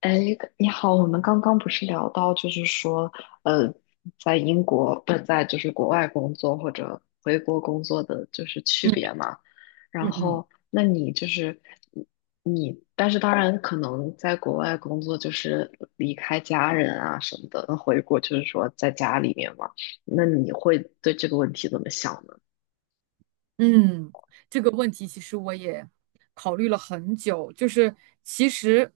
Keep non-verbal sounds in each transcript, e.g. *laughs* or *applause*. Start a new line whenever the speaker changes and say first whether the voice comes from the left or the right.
left: 哎，你好，我们刚刚不是聊到，就是说，呃，在英国不是在就是国外工作或者回国工作的就是区别
right: 嗯
left: 嘛？然
right: 嗯嗯，
left: 后，那你就是你，你但是当然可能在国外工作就是离开家人啊什么的，那回国就是说在家里面嘛。那你会对这个问题怎么想呢？
right: 嗯，这个问题其实我也考虑了很久，就是其实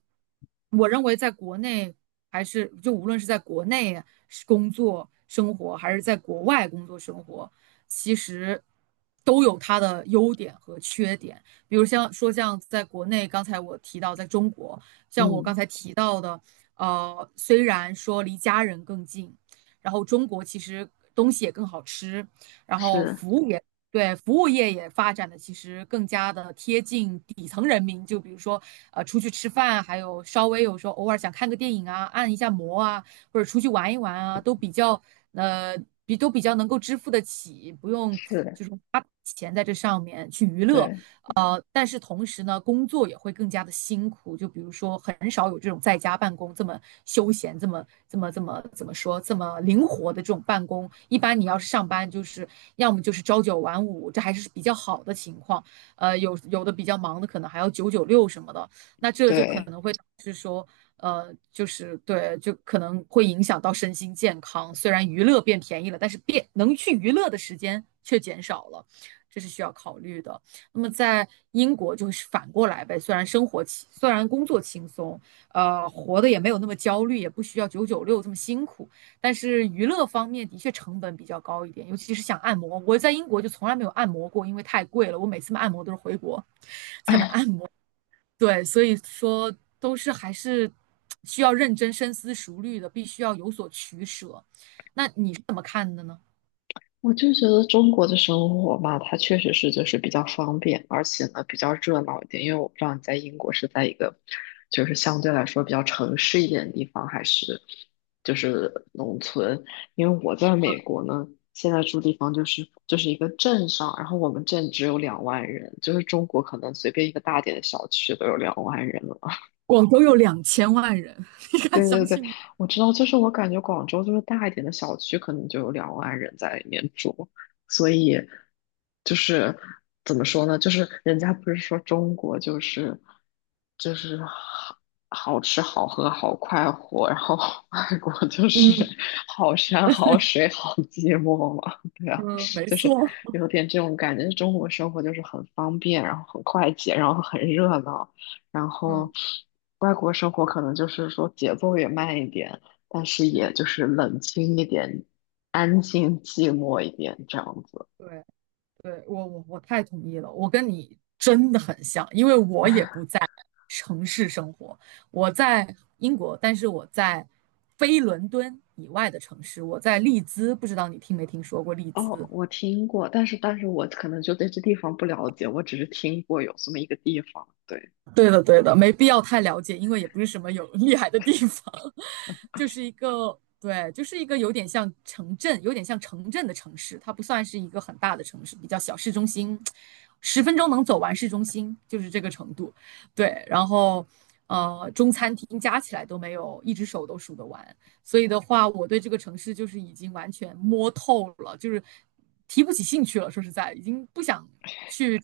right: 我认为在国内还是就无论是在国内是工作生活，还是在国外工作生活，其实都有它的优点和缺点。比如像说像在国内，刚才我提到在中国，像我
left: 嗯，
right: 刚才提到的，虽然说离家人更近，然后中国其实东西也更好吃。然后
left: 是，
right: 服务也对，服务业也发展的其实更加的贴近底层人民，就比如说，出去吃饭，还有稍微有时候偶尔想看个电影啊，按一下摩啊，或者出去玩一玩啊，都比较呃都比较能够支付得起，不用
left: 是的，
right: 就是花钱在这上面去娱乐。
left: 对
right: 但是同时呢，工作也会更加的辛苦。就比如说，很少有这种在家办公这么休闲、这么怎么说、这么灵活的这种办公。一般你要是上班，就是要么就是朝9晚5，这还是比较好的情况。有的比较忙的，可能还要九九六什么的。那这就可
left: 对，
right: 能会导致说，就是对，就可能会影响到身心健康。虽然娱乐变便宜了，但是变能去娱乐的时间却减少了，这是需要考虑的。那么在英国就是反过来呗，虽然工作轻松，活得也没有那么焦虑，也不需要九九六这么辛苦，但是娱乐方面的确成本比较高一点，尤其是想按摩，我在英国就从来没有按摩过，因为太贵了，我每次按摩都是回国才能
left: *laughs*
right: 按摩。对，所以说都是还是需要认真深思熟虑的，必须要有所取舍。那你是怎么看的呢？
left: 我就觉得中国的生活吧，它确实是就是比较方便，而且呢比较热闹一点。因为我不知道你在英国是在一个就是相对来说比较城市一点的地方，还是就是农村。因为我在美国呢，现在住地方就是一个镇上，然后我们镇只有两万人，就是中国可能随便一个大点的小区都有两万人了。
right: 广州有2000万人，*laughs* 你敢
left: 对对
right: 相
left: 对，
right: 信吗？
left: 我知道，就是我感觉广州就是大一点的小区，可能就有两万人在里面住，所以就是怎么说呢？就是人家不是说中国就是好好吃好喝好快活，然后 *laughs* 外国就是
right: 嗯，
left: 好山好水好寂寞嘛，对啊，
right: 嗯，没
left: 就是
right: 错。
left: 有点这种感觉。中国生活就是很方便，然后很快捷，然后很热闹。然
right: 嗯
left: 后外国生活可能就是说节奏也慢一点，但是
right: 嗯，
left: 也就是冷清一点，安静寂寞一点这样子。
right: 对对，我太同意了，我跟你真的很像，因为我也不在城市生活，我在英国，但是我在非伦敦以外的城市，我在利兹，不知道你听没听说过利
left: 哦，
right: 兹？
left: 我听过，但是我可能就对这地方不了解，我只是听过有这么一个地方。对，
right: 对的，对的，没必要太了解，因为也不是什么有厉害的地方，*laughs* 就是一个，对，就是一个有点像城镇，有点像城镇的城市，它不算是一个很大的城市，比较小市中心，10分钟能走完市中心，就是这个程度。对，然后中餐厅加起来都没有，一只手都数得完。所以的话，我对这个城市就是已经完全摸透了，就是提不起兴趣了。说实在，已经不想去。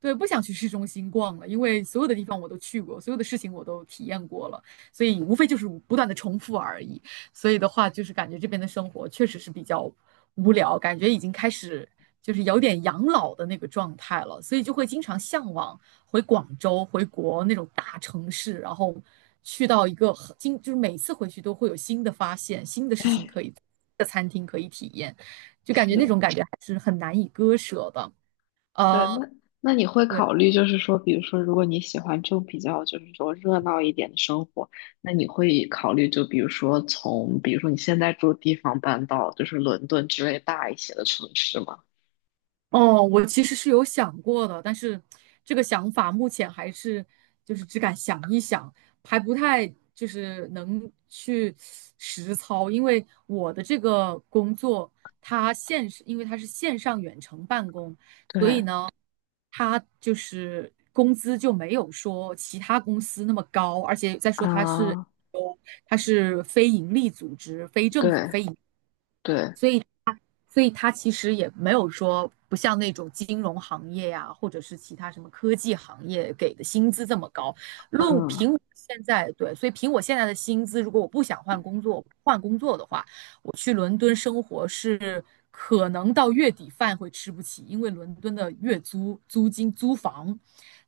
right: 对，不想去市中心逛了，因为所有的地方我都去过，所有的事情我都体验过了，所以无非就是不断的重复而已。所以的话，就是感觉这边的生活确实是比较无聊，感觉已经开始就是有点养老的那个状态了，所以就会经常向往回广州、回国那种大城市，然后去到一个很经，就是每次回去都会有新的发现、新的事情可以，就感觉那
left: 是，
right: 种感觉还是很难以割舍的。
left: 对，
right: 呃。
left: 那你会
right: 对。
left: 考虑，就是说，比如说，如果你喜欢这种比较，就是说热闹一点的生活，那你会考虑，就比如说从，比如说你现在住的地方搬到就是伦敦之类大一些的城市吗？
right: 哦，我其实是有想过的，但是这个想法目前还是就是只敢想一想，还不太就是能去实操，因为我的这个工作，因为它是线上远程办公，所以
left: 对，
right: 呢，它就是工资就没有说其他公司那么高，而且再说它是
left: 啊，
right: 有它是非盈利组织、非政府、
left: 对
right: 非
left: 对，
right: 所以。所以它其实也没有说不像那种金融行业呀、啊或者是其他什么科技行业给的薪资这么高。论
left: 嗯，
right: 凭我现在对，所以凭我现在的薪资，如果我不想换工作，换工作的话，我去伦敦生活是可能到月底饭会吃不起，因为伦敦的月租租金租房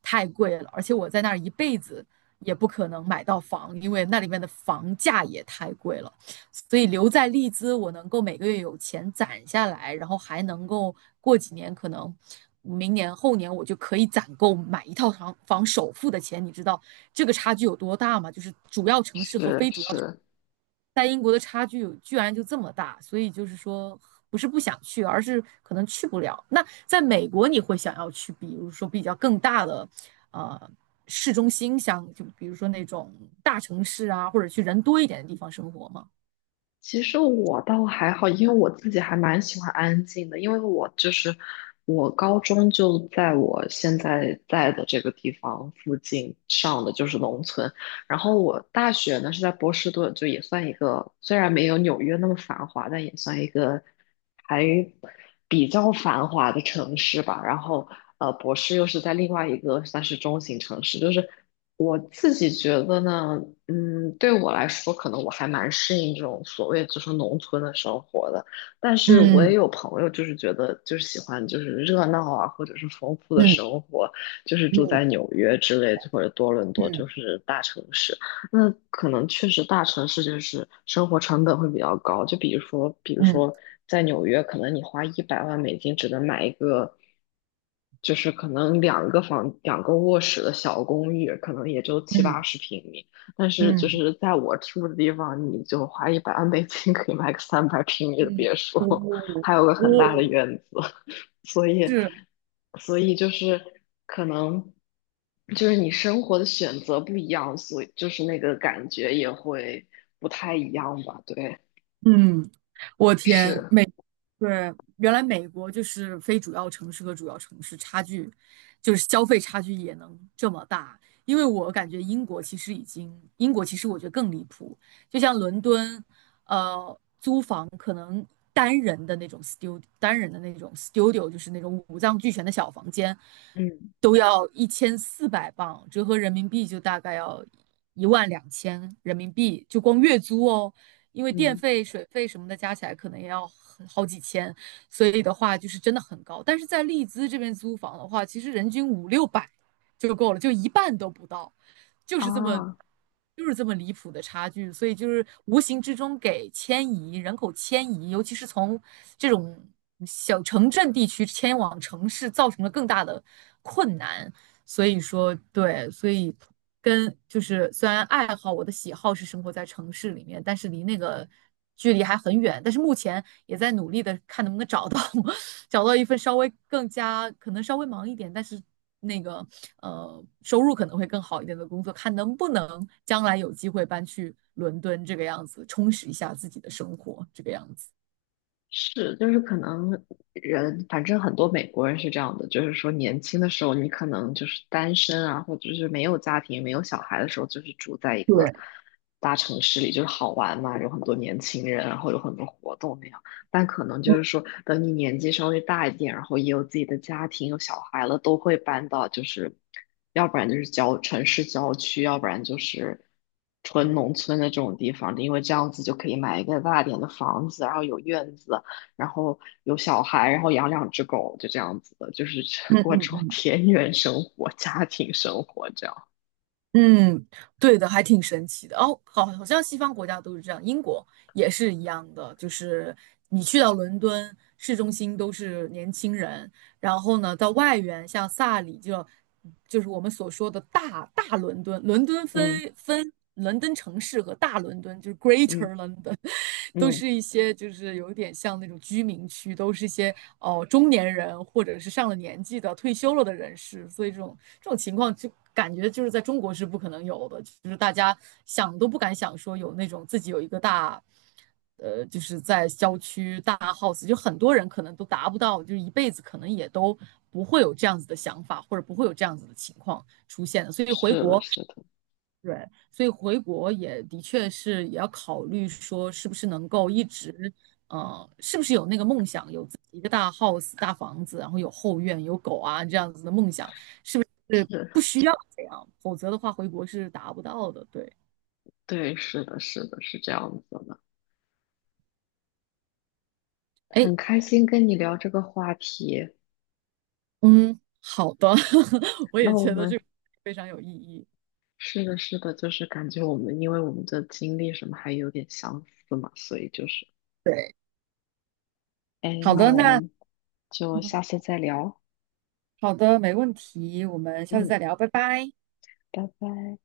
right: 太贵了，而且我在那儿一辈子也不可能买到房，因为那里面的房价也太贵了。所以留在利兹，我能够每个月有钱攒下来，然后还能够过几年，可能明年后年我就可以攒够买一套房房首付的钱。你知道这个差距有多大吗？就是主要城市和
left: 是
right: 非主要城市
left: 是。
right: 在英国的差距有居然就这么大，所以就是说不是不想去，而是可能去不了。那在美国你会想要去，比如说比较更大的，呃。市中心像就比如说那种大城市啊，或者去人多一点的地方生活吗？
left: 其实我倒还好，因为我自己还蛮喜欢安静的，因为我就是我高中就在我现在在的这个地方附近上的，就是农村。然后我大学呢是在波士顿，就也算一个，虽然没有纽约那么繁华，但也算一个还比较繁华的城市吧。然后博士又是在另外一个算是中型城市，就是。我自己觉得呢，对我来说，可能我还蛮适应这种所谓就是农村的生活的。但是我也
right: 嗯，
left: 有朋友，就是觉得就是喜欢就是热闹啊，或者是丰富的
right: 嗯
left: 生活，就是住在
right: 嗯
left: 纽约之类的或者多伦多，就
right: 嗯
left: 是大城市。那可能确实大城市就是生活成本会比较高，就比如说，比如
right: 嗯
left: 说在纽约，可能你花一百万美金只能买一个，就是可能两个房、两个卧室的小公寓，可能也就七八
right: 嗯
left: 十平米。但是就
right: 嗯
left: 是在我住的地方，你就花一百万美金可以买个300平米的
right: 嗯，
left: 别墅，
right: 哦，
left: 还有个
right: 哦，
left: 很大的院子。所以，
right: 是，
left: 所以就是可能就是你生活的选择不一样，所以就是那个感觉也会不太一样吧？对，
right: 嗯，我天，
left: 是，
right: 对，原来美国就是非主要城市和主要城市差距，就是消费差距也能这么大。因为我感觉英国其实已经，英国其实我觉得更离谱，就像伦敦，呃，单人的那种 studio，单人的那种 studio，就是那种五脏俱全的小房间，
left: 嗯
right: 都要1400镑，折合人民币就大概要12000人民币，就光月租哦。因为电
left: 嗯。
right: 费、水费什么的加起来可能也要很好几千，所以的话就是真的很高。但是在利兹这边租房的话，其实人均五六百就够了，就一半都不到。就是这么
left: 啊。
right: 就是这么离谱的差距，所以就是无形之中给迁移人口迁移，尤其是从这种小城镇地区迁往城市，造成了更大的困难。所以说，对，所以跟就是虽然爱好我的喜好是生活在城市里面，但是离那个距离还很远。但是目前也在努力的看能不能找到 *laughs* 找到一份稍微更加可能稍微忙一点，但是那个收入可能会更好一点的工作，看能不能将来有机会搬去伦敦这个样子，充实一下自己的生活这个样子。
left: 是，就是可能人，反正很多美国人是这样的，就是说年轻的时候你可能就是单身啊，或者是没有家庭、没有小孩的时候，就是住在一个大城市里，就是好玩嘛，有很多年轻人啊，然后有很多活动那样。但可能就是说，等你年纪稍微大一点，然后也有自己的家庭、有小孩了，都会搬到就是，要不然就是城市郊区，要不然就是纯农村的这种地方，因为这样子就可以买一个大点的房子，然后有院子。然后有小孩，然后养两只狗，就这样子的，就是 *laughs* 过这
right: 嗯。
left: 种田园生活、*laughs* 家庭生活这样。
right: 嗯，对的，还挺神奇的哦。好，好像西方国家都是这样，英国也是一样的。就是你去到伦敦市中心都是年轻人，然后呢，到外缘像萨里就就是我们所说的大伦敦，伦敦
left: 嗯
right: 分伦敦城市和大伦敦，就是
left: 嗯
right: Greater London。都
left: 嗯，
right: 是一些就是有点像那种居民区，都是一些中年人或者是上了年纪的退休了的人士，所以这种情况就感觉就是在中国是不可能有的，就是大家想都不敢想说有那种自己有一个大。就是在郊区大 house，就很多人可能都达不到，就是一辈子可能也都不会有这样子的想法，或者不会有这样子的情况出现的。所以回
left: 是的，
right: 国
left: 是的，
right: 对，所以回国也的确是也要考虑说，是不是能够一直，是不是有那个梦想，有自己一个大 house、大房子，然后有后院、有狗啊这样子的梦想，是
left: 是，
right: 不需要这样，否则的话回国是达不到的。对，
left: 对，是的，是的，是这样子的。
right: 哎，
left: 很开心跟你聊这个话题。
right: 嗯，好的，*laughs* 我
left: 那
right: 也
left: 我
right: 觉得这
left: 们
right: 个非常有意义。
left: 是的，是的，就是感觉我们因为我们的经历什么还有点相似嘛，所以就是，
right: 对，
left: 哎，
right: 好
left: 那
right: 的，
left: 我
right: 那
left: 们就下次再聊。
right: 好的，没问题，我们下次
left: 嗯，
right: 再聊，拜拜。
left: 拜拜。